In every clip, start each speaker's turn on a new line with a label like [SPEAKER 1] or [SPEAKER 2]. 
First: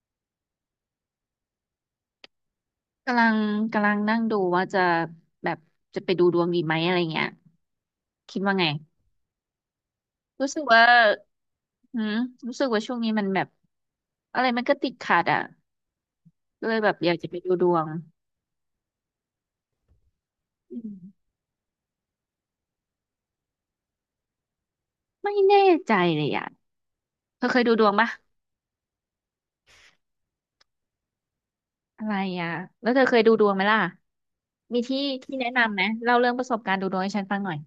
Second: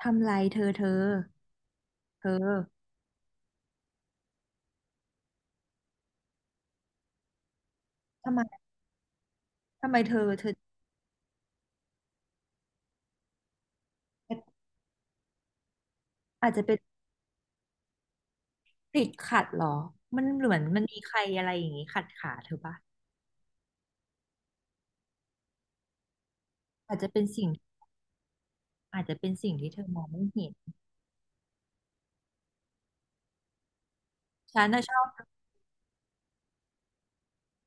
[SPEAKER 1] ทำไรเธอ
[SPEAKER 2] กำลังกำลังนั่งดูว่าจะแบบจะไปดูดวงดีไหมอะไรเงี้ย
[SPEAKER 1] ทำ
[SPEAKER 2] คิ
[SPEAKER 1] ไม
[SPEAKER 2] ดว่าไง
[SPEAKER 1] ทำไมเธอเธ
[SPEAKER 2] รู้
[SPEAKER 1] อ
[SPEAKER 2] สึกว่าหืมรู้สึกว่าช่วงนี้มันแบบอะไรมันก็ติดขัดอ่ะ
[SPEAKER 1] อาจจะ
[SPEAKER 2] ก็เล
[SPEAKER 1] เป็น
[SPEAKER 2] ยแบบอยากจะไปดูดวง
[SPEAKER 1] ติดขัดเหรอมันเหมือน
[SPEAKER 2] อื
[SPEAKER 1] มัน
[SPEAKER 2] ม
[SPEAKER 1] มีใครอะไรอย่างงี้ขัดขาเธอปะ
[SPEAKER 2] ไม่แน่ใจเลยอ่ะ
[SPEAKER 1] อาจจะเป็น
[SPEAKER 2] เธ
[SPEAKER 1] สิ่
[SPEAKER 2] อ
[SPEAKER 1] ง
[SPEAKER 2] เคยดูดวงปะ
[SPEAKER 1] อาจจะเป็นสิ่งที่เธอมองไม่เห็น
[SPEAKER 2] อะไรอ่ะแล้วเธอเคยดูดวงไหมล่ะ
[SPEAKER 1] ฉัน
[SPEAKER 2] มี
[SPEAKER 1] น่ะชอ
[SPEAKER 2] ที่
[SPEAKER 1] บ
[SPEAKER 2] ที่แนะนำไหมเล่าเรื่องประสบการณ์ดูดวงให้ฉันฟังหน่อย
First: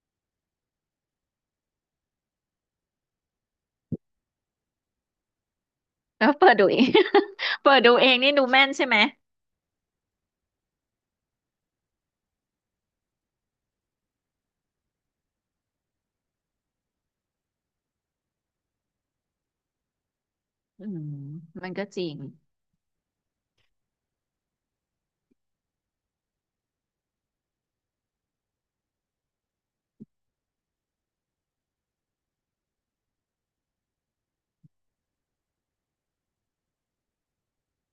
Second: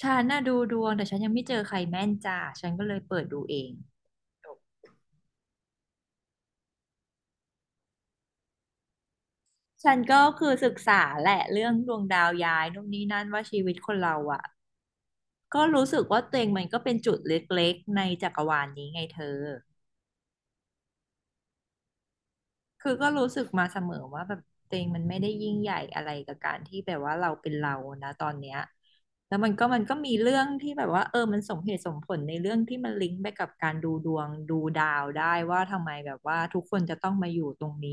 [SPEAKER 1] ฉันน่ะดูดวงแต่ฉันยังไม่เจอใครแม่นจ้าฉันก็เลยเปิดดูเอง
[SPEAKER 2] แล้วเปิดดูเอง เปิดดูเองนี่ดูแม่นใช่ไหม
[SPEAKER 1] ฉันก็คือศึกษาแหละเรื่องดวงดาวย้ายนู่นนี่นั่นว่าชีวิตคนเราอ่ะก็รู้สึกว่าตัวเองมันก็เป็นจุดเล็กๆในจักรวาลนี้ไงเธอ
[SPEAKER 2] อืมมันก็จริง
[SPEAKER 1] คือก็รู้สึกมาเสมอว่าแบบตัวเองมันไม่ได้ยิ่งใหญ่อะไรกับการที่แบบว่าเราเป็นเรานะตอนเนี้ยแล้วมันก็มีเรื่องที่แบบว่าเออมันสมเหตุสมผลในเรื่องที่มันลิงก์ไปกับการดูดวงดูดาวได้ว่าทำไมแบบว่าทุกคนจะต้องมาอยู่ตรงนี้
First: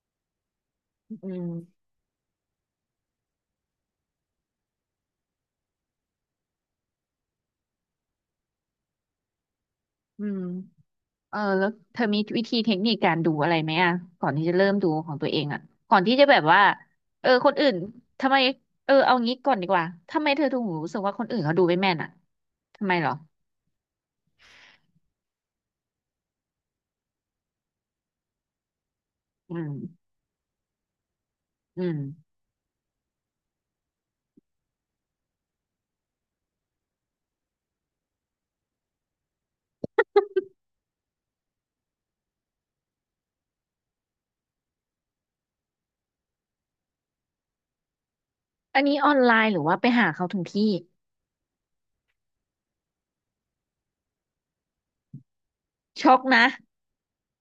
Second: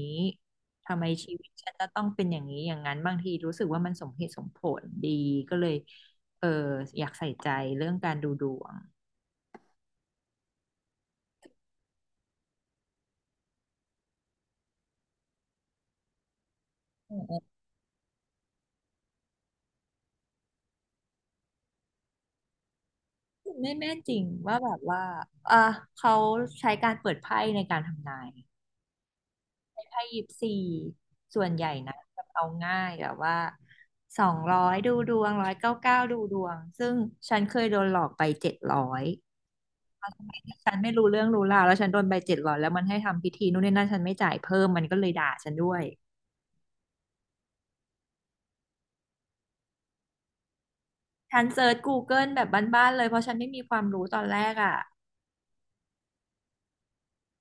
[SPEAKER 1] ทำไม
[SPEAKER 2] อื
[SPEAKER 1] ชีวิตฉัน
[SPEAKER 2] ม
[SPEAKER 1] จะต้องเป็นอย่างนี้อย่างนั้นบางทีรู้สึกว่ามันสมเหตุสมผลดีก็เลยเอออยากใส่ใจเรื่องการดูดวง
[SPEAKER 2] อืม เออแล้วเธอมีวิธีเทคนิคการดูอะไรไหมอ่ะก่อนที่จะเริ่มดูของตัวเองอ่ะก่อนที่จะแบบว่าเออคนอื่นทำไมเออเอางี้ก่อนดีกว่าทำไมเธอถึงรู้สึกว่าคนอื่นเขาดูไม่แม่นอ่ะทำไมเหรอ
[SPEAKER 1] ไม่แม่นจริงว่าแบบว่าอ่ะเขาใช้การเปิดไพ่ในการทำนาย
[SPEAKER 2] อืม
[SPEAKER 1] 24ส่วนใหญ่
[SPEAKER 2] อื
[SPEAKER 1] นะ
[SPEAKER 2] ม
[SPEAKER 1] แบบเอาง่ายแบบว่า200ดูดวง199ดูดวงซึ่งฉันเคยโดนหลอกไปเจ็ดร้อยสมัยที่ฉันไม่รู้เรื่องรู้ราวแล้วฉันโดนไปเจ็ดร้อยแล้วมันให้ทำพิธีนู่นนี่นั่นฉันไม่จ่ายเพิ่มมันก็เลยด่าฉันด้วย
[SPEAKER 2] อันนี้ออนไลน์หรือว่าไปหาเขาถึงที่
[SPEAKER 1] ฉันเซิร์ช Google แบบบ้านๆเลยเพราะฉันไม่มีความรู้ตอนแรกอ่ะ
[SPEAKER 2] ช็อกนะ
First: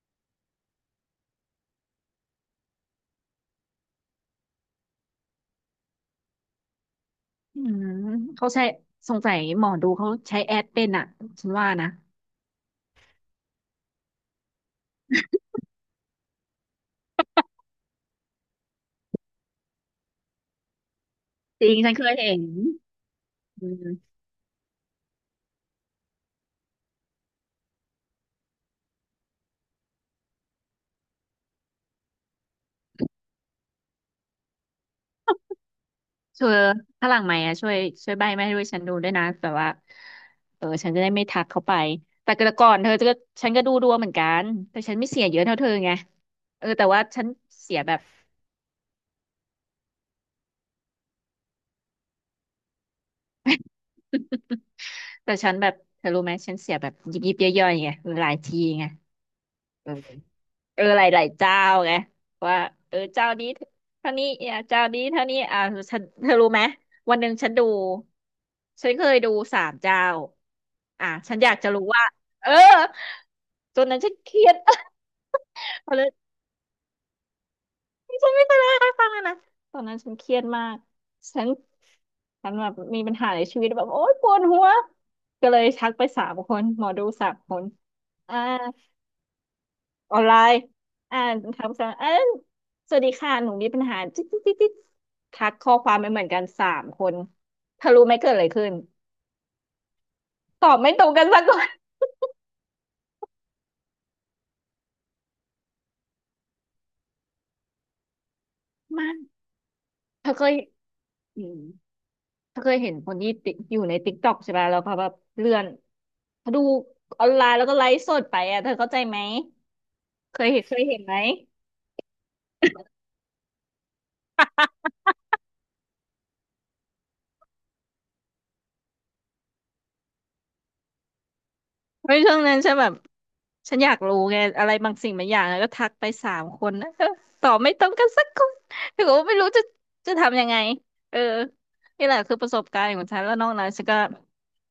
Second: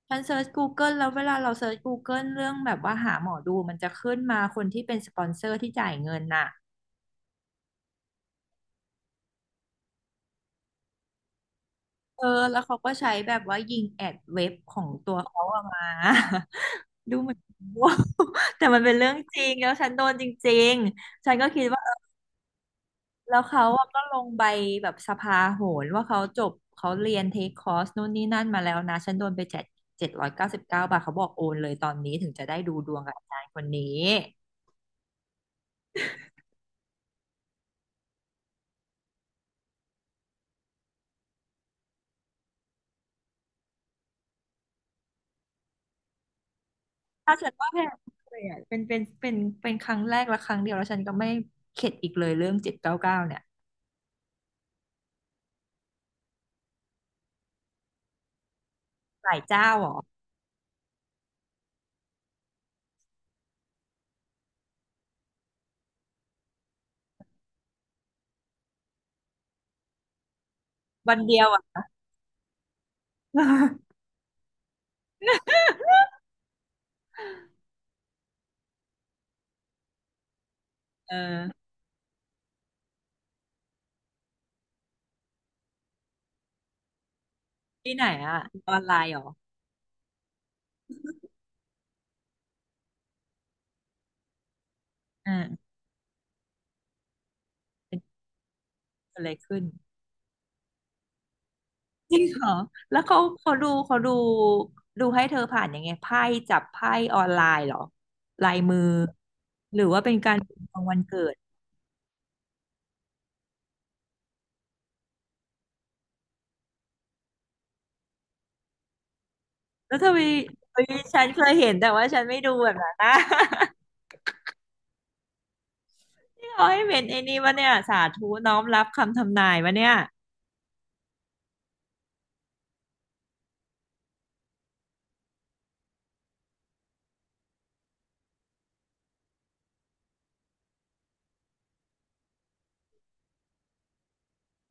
[SPEAKER 1] ฉันเซิร์ช Google แล้วเวลาเราเซิร์ช Google เรื่องแบบว่าหาหมอดูมันจะขึ้นมาคนที่เป็นสปอนเซอร์ที่จ่ายเงินน่ะ
[SPEAKER 2] อืมเขาใช้สงสัยหมอดูเขาใช้แอดเป็นอ่ะฉันว่านะ
[SPEAKER 1] เออ แล้วเขาก็ใช้แบบว่ายิงแอดเว็บของตัวเขาออกมา ดูเหมือนโง่ แต่มันเป็นเรื่องจริง แล้วฉันโดนจริงๆฉันก็คิ
[SPEAKER 2] จ
[SPEAKER 1] ด
[SPEAKER 2] ริง
[SPEAKER 1] ว่าเอ
[SPEAKER 2] ฉันเค
[SPEAKER 1] อ
[SPEAKER 2] ยเห็น
[SPEAKER 1] แล้วเขา
[SPEAKER 2] อื
[SPEAKER 1] อะก็
[SPEAKER 2] ม
[SPEAKER 1] ลงใบแบบสภาโหรว่าเขาจบเขาเรียนเทคคอร์สนู่นนี่นั่นมาแล้วนะฉันโดนไปเจ็ดร้อยเก้าสิบเก้าบาทเขาบอกโอนเลยตอนนี้ถึงจะได้ดูดวงกับอาจารย์คนนี้
[SPEAKER 2] เธอถ้าหลังไหมค์อ่ะช่วยช่วยใบ้ไม่ให้ด้วยฉันดูด้วยนะแบบว่าเออฉันจะได้ไม่ทักเขาไปแต่กก่อนเธอจะก็ฉันก็ดูดวงเหมือนกันแต่ฉันไม่เสียเยอะเท่าเธอไงเออแต่ว่าฉัน
[SPEAKER 1] ถ้าฉันว่า
[SPEAKER 2] เสี
[SPEAKER 1] แพ
[SPEAKER 2] ย
[SPEAKER 1] ง
[SPEAKER 2] แบบ
[SPEAKER 1] เลยอ่ะเป็นครั้งแรกและครั้งเดียวแล้วฉันก็ไม่เข็ดอีกเลยเรื่องเจ็ดเก้าเก้าเนี่ย
[SPEAKER 2] แต่ฉันแบบเธอรู้ไหมฉันเสียแบบยิบยิบย่อยๆไงหลายทีไง
[SPEAKER 1] หลายเจ้าเหร
[SPEAKER 2] เออ
[SPEAKER 1] อ
[SPEAKER 2] เออหลายหลายเจ้าไงว่าเออเจ้านี้เท่านี้อ่ะเจ้านี้เท่านี้อ่ะฉันเธอรู้ไหมวันหนึ่งฉันดูฉันเคยดูสามเจ้าอ่ะ
[SPEAKER 1] วัน
[SPEAKER 2] ฉั
[SPEAKER 1] เดี
[SPEAKER 2] น
[SPEAKER 1] ยว
[SPEAKER 2] อยากจะ
[SPEAKER 1] อ่ะ
[SPEAKER 2] รู้ว่าเออตอ นนั้นฉันเครียด พอเลยฉันไม่เคยเล่าให้ฟังเลยนะตอนนั้นฉันเครียดมาก
[SPEAKER 1] เออ
[SPEAKER 2] ฉันฉันแบบมีปัญหาในชีวิตแบบโอ๊ยปวดหัวก็เลยทักไปสามคนหมอดูสามคน
[SPEAKER 1] ที่ไหน
[SPEAKER 2] อ่า
[SPEAKER 1] อะออนไลน์เหรอ
[SPEAKER 2] ออนไลน์อ่านคำสั่เออสวัสดีค่ะ หนูมีปัญหาจิ๊ดจิ๊ดจิ๊ดจิ๊ดทัก
[SPEAKER 1] อ่า
[SPEAKER 2] ข้อความไปเหมือนกันสามคนเธอรู้ไหมเกิดอะไรขึ้น
[SPEAKER 1] เกิดอะไรขึ้น
[SPEAKER 2] ตอบไม่ตรงกันสักคน
[SPEAKER 1] จริงเหรอแล้วเขาดูให้เธอผ่านยังไงไพ่จับไพ่ออนไลน์เหรอลายมือ
[SPEAKER 2] มา
[SPEAKER 1] หรือว่าเป็น
[SPEAKER 2] เธ
[SPEAKER 1] กา
[SPEAKER 2] อ
[SPEAKER 1] ร
[SPEAKER 2] เคย
[SPEAKER 1] ของวันเกิด
[SPEAKER 2] อืมเธอเคยเห็นคนที่ติอยู่ในติ๊กต็อกใช่ไหม แล้วเขาแบบเลื่อนเขาดูออนไลน์แล้วก็ไลฟ์สดไปอ่ะเธอเข้าใจไหม
[SPEAKER 1] แล้วทำไม
[SPEAKER 2] เคยเห็นเค
[SPEAKER 1] เอ้
[SPEAKER 2] ย
[SPEAKER 1] ย
[SPEAKER 2] เห็นไหม
[SPEAKER 1] ฉันเคยเห็นแต่ว่าฉันไม่ดูแบบนั้นนะี่ เขาให้เป็นไอ้นี่วะเนี่ยสาธุน้อมรับคำทำนายวะเนี่ย
[SPEAKER 2] เฮ้ยช่วงนั้นฉันแบบฉันอยากรู้ไงอะไรบางสิ่งบางอย่างแล้วก็ทักไปสามคนนะเออตอบไม่ตรงกันสักคนแต่ก็ไม่รู้จะจะทำยังไงเออนี่แหละคือประสบการณ์ของฉันแล้วนอกนั้นฉันก็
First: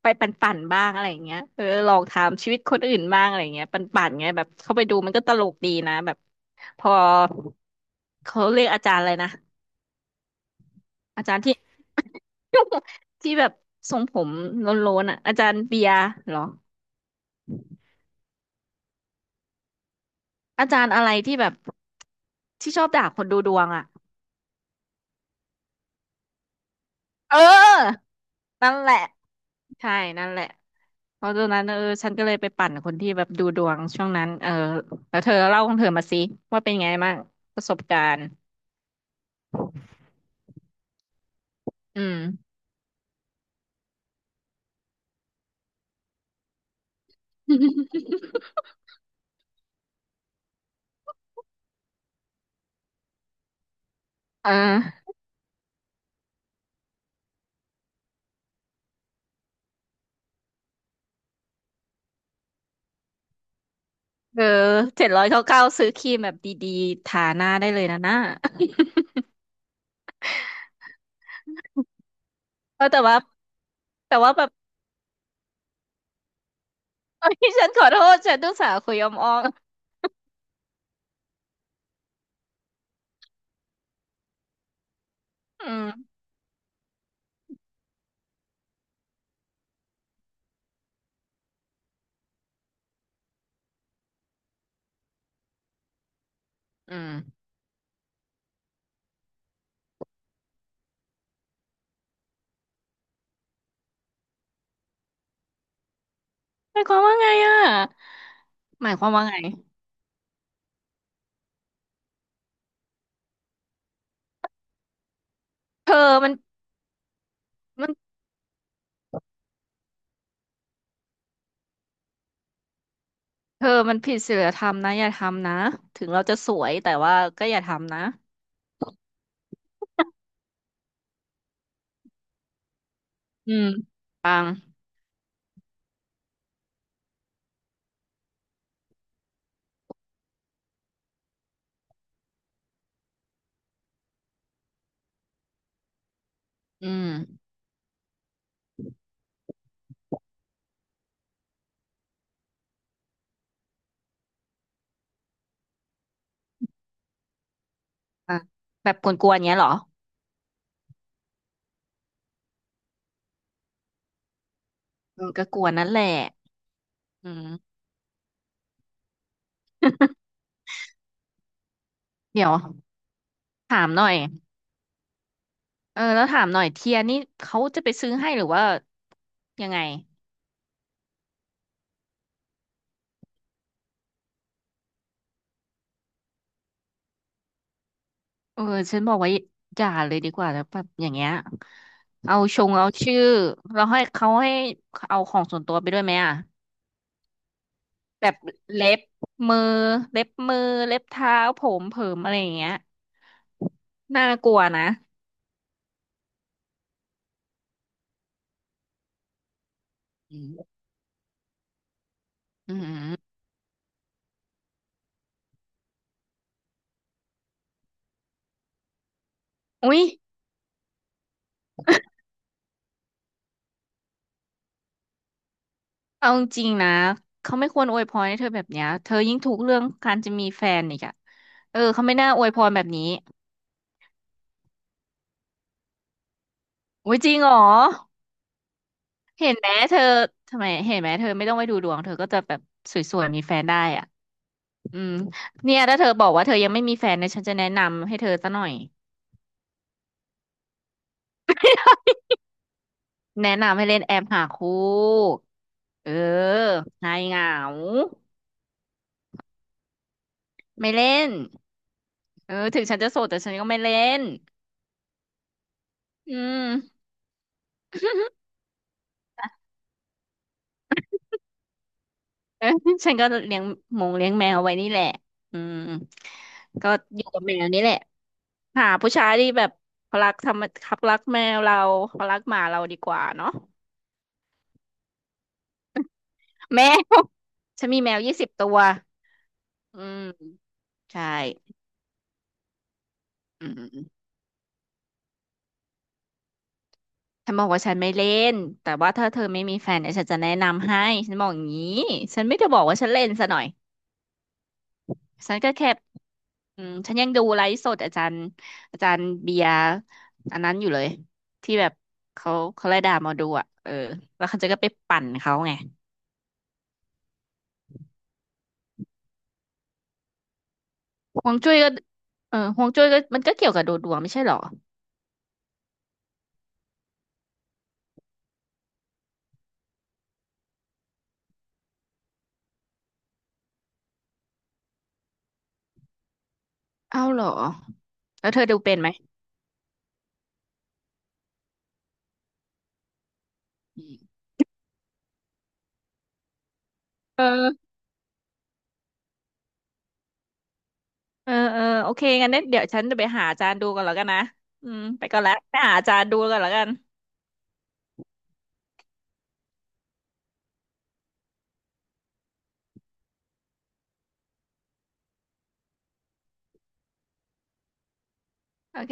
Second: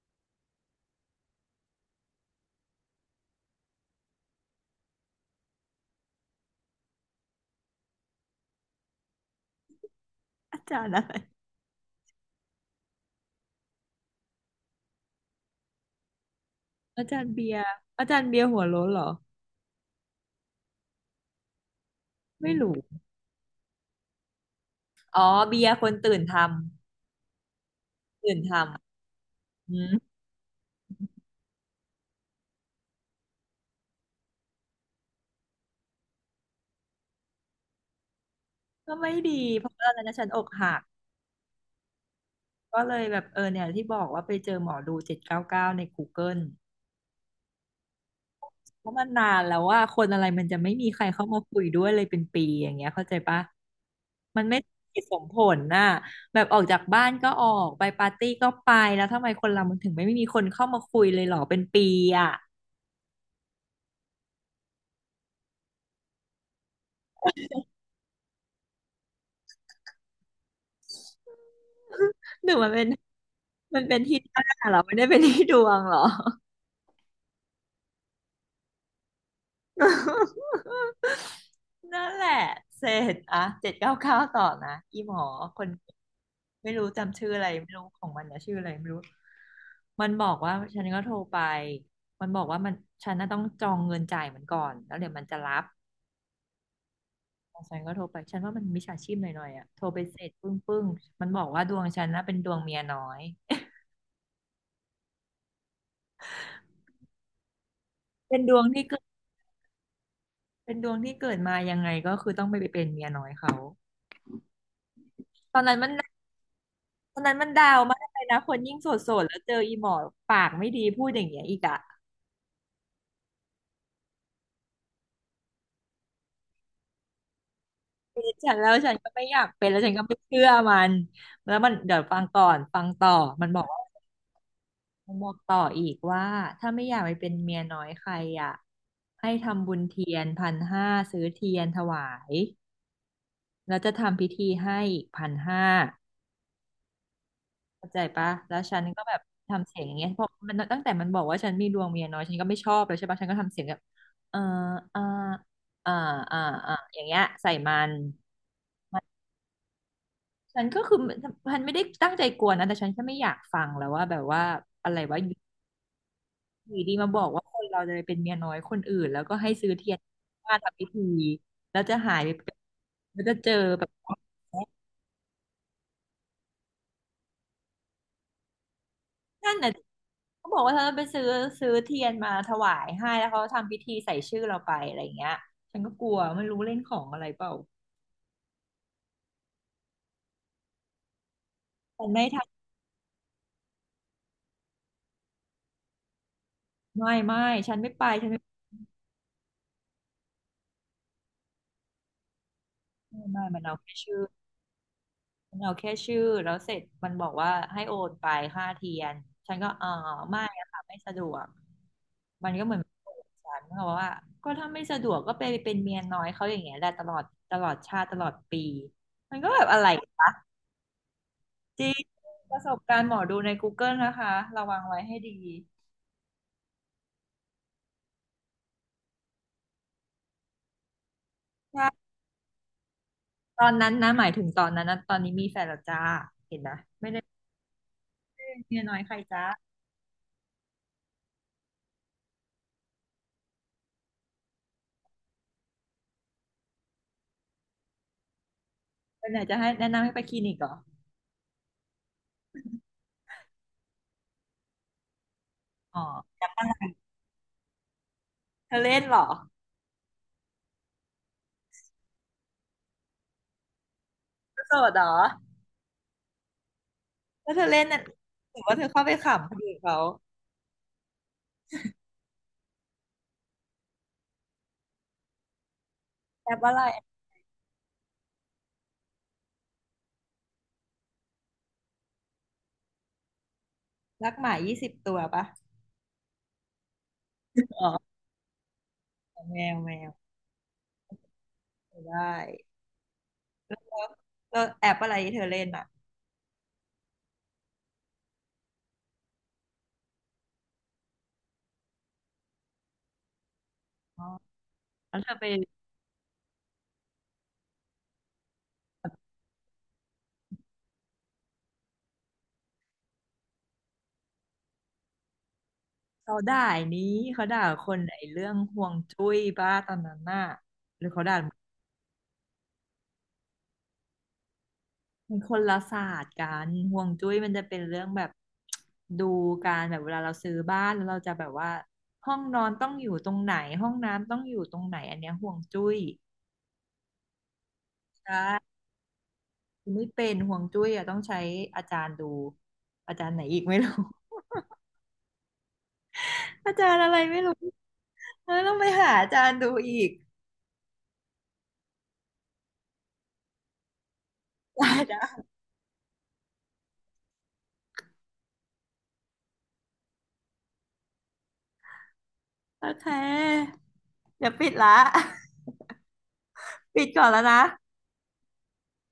[SPEAKER 2] ไปปั่นๆบ้างอะไรอย่างเงี้ยเออลองถามชีวิตคนอื่นบ้างอะไรอย่างเงี้ยปั่นๆไงแบบเข้าไปดูมันก็ตลกดีนะแบบพอเขาเรียกอาจารย์อะไรนะ
[SPEAKER 1] อาจารย์อะไร
[SPEAKER 2] อาจารย์ที่ ที่แบบทรงผมโล้นๆอ่ะอาจารย์เบียร์เหรอ
[SPEAKER 1] อาจารย์เบียร์อาจารย์เบียร์หัวโล้นเหรอ
[SPEAKER 2] อาจารย์อะไรที่แบบ
[SPEAKER 1] ไม่
[SPEAKER 2] ที่
[SPEAKER 1] รู้
[SPEAKER 2] ชอบด่าคนดูดวงอ่ะ
[SPEAKER 1] อ๋อเบียร์คนตื่นท
[SPEAKER 2] เออ
[SPEAKER 1] ำตื่นท
[SPEAKER 2] นั่นแหละ
[SPEAKER 1] ำอื
[SPEAKER 2] ใช่นั่นแหละเพราะตอนนั้นเออฉันก็เลยไปปั่นคนที่แบบดูดวงช่วงนั้นเออแล้วเธอเล่าของเธอมาสิว่าเป็นไงบ้างประสบการณ์
[SPEAKER 1] ก็ไม่ดีเพราะว่าตอนนั้นฉันอกหัก
[SPEAKER 2] อืม
[SPEAKER 1] ก็เลยแบบเออเนี่ยที่บอกว่าไปเจอหมอดูเจ็ดเก้าเก้าใน Google เกิลเพราะมันนานแล้วว่าคนอะไรมันจะไม่มีใครเข้ามาคุยด้วยเลยเป็นปีอย่างเงี้ยเข้าใจปะมัน
[SPEAKER 2] เอ
[SPEAKER 1] ไม่สมเหตุ
[SPEAKER 2] อ
[SPEAKER 1] สมผลน่ะแบบออกจากบ้านก็ออกไปปาร์ตี้ก็ไปแล้วทำไมคนเรามันถึงไม่มีคนเข้ามาคุยเลยเหรอเป็นปีอ่ะ
[SPEAKER 2] เออ799ซื้อครีมแบบดีๆทาหน้าได้เลยนะหน้า
[SPEAKER 1] หรือมัน เป็
[SPEAKER 2] เอ
[SPEAKER 1] น
[SPEAKER 2] อแต่ว่าแต่
[SPEAKER 1] ที่
[SPEAKER 2] ว่า
[SPEAKER 1] ห
[SPEAKER 2] แบ
[SPEAKER 1] น้า
[SPEAKER 2] บ
[SPEAKER 1] เหรอไม่ได้เป็นที่ดวงเหรอ
[SPEAKER 2] เอ้ยฉันขอโทษฉันต้องสาห์คุยอมออม
[SPEAKER 1] นั่นแหละเสร็จอ่ะเจ็ดเก้าเก้าต่อนะอีหมอคน
[SPEAKER 2] อืม
[SPEAKER 1] ไม่รู้จำชื่ออะไรไม่รู้ของมันนะชื่ออะไรไม่รู้มันบอกว่าฉันก็โทรไปมันบอกว่ามันฉันน่ะต้องจองเงินจ่ายมันก่อนแล้วเดี๋ยวมันจะรับ
[SPEAKER 2] อืม
[SPEAKER 1] ฉันก็โทรไปฉันว่ามันมิจฉาชีพหน่อยๆอ่ะโทรไปเสร็จปึ้งปึ้งมันบอกว่าดวงฉันน่ะเป็นดวงเมียน้อย
[SPEAKER 2] หมายความว่าไงอ่ะ
[SPEAKER 1] เป็นดวงที่
[SPEAKER 2] หมาย
[SPEAKER 1] เกิ
[SPEAKER 2] ค
[SPEAKER 1] ด
[SPEAKER 2] วามว่าไง
[SPEAKER 1] เป็นดวงที่เกิดมายังไงก็คือต้องไปเป็นเมียน้อยเขาตอนนั้นมั
[SPEAKER 2] เธ
[SPEAKER 1] น
[SPEAKER 2] อมัน
[SPEAKER 1] คนนั้นมันดาว
[SPEAKER 2] มัน
[SPEAKER 1] มากเลยนะคนยิ่งโสดๆแล้วเจออีหมอปากไม่ดีพูดอย่างเงี้ยอีกอะ
[SPEAKER 2] เธอมันผิดศีลธรรมนะอย่าทำนะถึงเราจะสวยแต่ว่าก็อย่าทำนะ
[SPEAKER 1] เป็นฉันแล้วฉันก็ไม่อยากเป็นแล้วฉันก็ไม่เชื่อมันแล้วมันเดี๋ยวฟังก่อนฟังต่อมัน
[SPEAKER 2] อื
[SPEAKER 1] บอก
[SPEAKER 2] ม
[SPEAKER 1] ว่า
[SPEAKER 2] ปัง
[SPEAKER 1] มันบอกต่ออีกว่าถ้าไม่อยากไปเป็นเมียน้อยใครอะให้ทำบุญเทียนพันห้าซื้อเทียนถวายแล้วจะทำพิธีให้อีกพันห้า
[SPEAKER 2] อืม
[SPEAKER 1] เข้าใจปะแล้วฉันก็แบบทำเสียงอย่างเงี้ยเพราะมันตั้งแต่มันบอกว่าฉันมีดวงเมียน้อยฉันก็ไม่ชอบเลยใช่ปะฉันก็ทำเสียงแบบเอออ่าอ่าอ่าอ่าอย่างเงี้ยใส่มัน
[SPEAKER 2] อ่ะแบบกวนๆเงี้ยเหรอ
[SPEAKER 1] ฉันก็คือฉันไม่ได้ตั้งใจกวนนะแต่ฉันแค่ไม่อยากฟังแล้วว่าแบบว่าอะไรว่า
[SPEAKER 2] เอ
[SPEAKER 1] อ
[SPEAKER 2] อ
[SPEAKER 1] ย
[SPEAKER 2] ก็กวนนั่นแหละ
[SPEAKER 1] ู่ดีมาบอก
[SPEAKER 2] อื
[SPEAKER 1] ว่า
[SPEAKER 2] ม
[SPEAKER 1] คนเราจะไปเป็นเมียน้อยคนอื่นแล้วก็ให้ซื้อเทียน มาทำพิธีแล้วจะหายไป
[SPEAKER 2] เดี๋ย
[SPEAKER 1] เป็
[SPEAKER 2] ว
[SPEAKER 1] นแล้วจะเจอแบ
[SPEAKER 2] ถา
[SPEAKER 1] บ
[SPEAKER 2] มหน่อยเออแล้วถามหน่อยเทียนี่เขาจะไปซื้อให้หรือว่า
[SPEAKER 1] นั่น
[SPEAKER 2] ยั
[SPEAKER 1] น่ะ
[SPEAKER 2] งไง
[SPEAKER 1] เขาบอกว่าเธอไปซื้อเทียนมาถวายให้แล้วเขาทำพิธีใส่ชื่อเราไปอะไรอย่างเงี้ยฉันก็กลัวไม่รู้เล่นของอะไรเปล่า
[SPEAKER 2] เออฉันบอกว่าอย่าเลยดีกว่าแล้วแบบอย่างเงี้ย
[SPEAKER 1] ฉันไม่ท
[SPEAKER 2] เอาชงเอาชื่อเราให้เขาให้เอาของส่วนตัวไปด้วยไหมอ่ะ
[SPEAKER 1] ำไม่ฉันไม่ไป
[SPEAKER 2] แบ
[SPEAKER 1] ฉัน
[SPEAKER 2] บ
[SPEAKER 1] ไม่
[SPEAKER 2] เล็บมือเล็บมือเล็บเท้าผมเผิมอะไรอย่างเงี้ย
[SPEAKER 1] ไม่ไม่มันเอาแค่ชื่อ
[SPEAKER 2] น่ากลัวนะ
[SPEAKER 1] มันเอาแค่ชื่อแล้วเสร็จมันบอกว่าให้โอนไปค่าเทียนฉันก็เออ
[SPEAKER 2] อื
[SPEAKER 1] ไม่
[SPEAKER 2] ม
[SPEAKER 1] อะค่ะไม่สะดวกมันก็เห
[SPEAKER 2] อื
[SPEAKER 1] มือน
[SPEAKER 2] ม
[SPEAKER 1] ฉันเขาบอกว่าก็ถ้าไม่สะดวกก็ไปเป็นเมียน้อยเขาอย่างเงี้ยแหละตลอดตลอดชาติตลอดปีมันก็แบบอะไร
[SPEAKER 2] อุ๊ย
[SPEAKER 1] จริงประสบการณ์หมอดูใน Google นะคะระวังไว้ให้ดี
[SPEAKER 2] เอาจริงๆนะเขาไม่ควรอวยพรให้เธอแบบเนี้ยเธอยิ่งทุกข์เรื่องการจะมีแฟนอีกอะเออเขา
[SPEAKER 1] ใช่
[SPEAKER 2] ไม่น่าอวยพรแบบนี้
[SPEAKER 1] ตอนนั้นนะหมายถึงตอนนั้นนะตอนนี้มีแฟนแล้วจ้าเห็นนะไม่
[SPEAKER 2] อุ๊ย
[SPEAKER 1] ได้
[SPEAKER 2] จริงเหรอ
[SPEAKER 1] เป็นเมียน้อยใครจ้า
[SPEAKER 2] เห็นไหมเธอทำไมเห็นไหมเธอไม่ต้องไปดูดวงเธอก็จะแบบสวยๆมีแฟนได้อ่ะอืมเนี่ยถ้าเธอบอกว่าเธอยังไม่มีแฟนเนี่ยฉันจะแนะนำให้เธอซะหน่อย
[SPEAKER 1] ไปไหนจะให้แนะนำให้ไปคลินิกเหรอ
[SPEAKER 2] แนะนำให้เล่นแอปหาคู่
[SPEAKER 1] อ๋อ
[SPEAKER 2] เออหายเหงา
[SPEAKER 1] เธอเล่นเหรอ
[SPEAKER 2] ไม่เล่นเออถึงฉันจะโสดแต่ฉันก็ไม่เล่น
[SPEAKER 1] เธอโสดเหรอ
[SPEAKER 2] อืม
[SPEAKER 1] แล้วเธอเล่นน่ะถือว่าเธอเข้าไปขำคนอื่นเขา
[SPEAKER 2] เออ ฉันก็เลี้ยงหมงเลี้ยงแมวไว้นี่แหละอืม
[SPEAKER 1] แอปอะไร
[SPEAKER 2] ก็อยู่กับแมวนี่แหละหาผู้ชายที่แบบเขารักทำเขารักแมวเราเขารักหมาเราดีกว่าเนาะ
[SPEAKER 1] รักหมา20ตัวปะ
[SPEAKER 2] แมว
[SPEAKER 1] อ ๋
[SPEAKER 2] ฉันมีแม
[SPEAKER 1] อ
[SPEAKER 2] ว20ตัว
[SPEAKER 1] แมวแม
[SPEAKER 2] อื
[SPEAKER 1] ว
[SPEAKER 2] มใช่
[SPEAKER 1] ได้
[SPEAKER 2] อื
[SPEAKER 1] แล้ว
[SPEAKER 2] ม
[SPEAKER 1] แล้วแอปอะไรที่เธอเล่นอ่ะ
[SPEAKER 2] ฉันบอกว่าฉันไม่เล่นแต่ว่าถ้าเธอไม่มีแฟนเนี่ยฉันจะแนะนำให้ฉันบอกอย่างนี้ฉันไม่ได้บอกว่าฉันเล่นซะหน่อย
[SPEAKER 1] อ๋อแล้วเธอไป
[SPEAKER 2] ฉันก็แค่อืมฉันยังดูไลฟ์สดอาจารย์อาจารย์เบียร์อันนั้นอยู่เลยที่แบบเขาเขาไล่ด่าหมอดูอ่ะเออแล้วเขาจะก็ไปปั่นเขาไง
[SPEAKER 1] เขาด่าย้นี้เขาด่าคนไอ้เรื่องห่วงจุ้ยบ้าตอนนั้นน่ะ
[SPEAKER 2] ฮวงจุ้ยก็เออฮวงจุ้ยก็มันก็เกี่ยวกับดูดวงไม่ใช่เหรอ
[SPEAKER 1] มันคนละศาสตร์กันห่วงจุ้ยมันจะเป็นเรื่องแบบดูการแบบเวลาเราซื้อบ้านแล้วเราจะแบบว่าห้องนอนต้องอยู่ตรงไหนห้องน้ำต้องอยู่ตรงไหนอันเนี้ยห่วงจุ้ย
[SPEAKER 2] เอ้าเหรอ
[SPEAKER 1] ใช
[SPEAKER 2] แล้วเธอดู
[SPEAKER 1] ่
[SPEAKER 2] เป็นไหม
[SPEAKER 1] ไม่เป็นห่วงจุ้ยอ่ะต้องใช้อาจารย์ดูอาจารย์ไหนอีกไม่รู้
[SPEAKER 2] อืม
[SPEAKER 1] อาจารย์อะไรไม่รู้
[SPEAKER 2] เออ
[SPEAKER 1] เออต้องไปหาอาจารย์ดูอีก
[SPEAKER 2] เออเออโอเคงั้นเดี๋ยวฉันจะไปหาอาจารย์ดูก่อนแล้วกันนะ อื
[SPEAKER 1] ได้
[SPEAKER 2] มไปก่อน
[SPEAKER 1] ไดะ
[SPEAKER 2] ละไปหาอาจารย์ดูก่อนแล้วกัน
[SPEAKER 1] โอเคเดี๋ยวปิดละ ปิดก่อนแล้วนะ
[SPEAKER 2] โอเค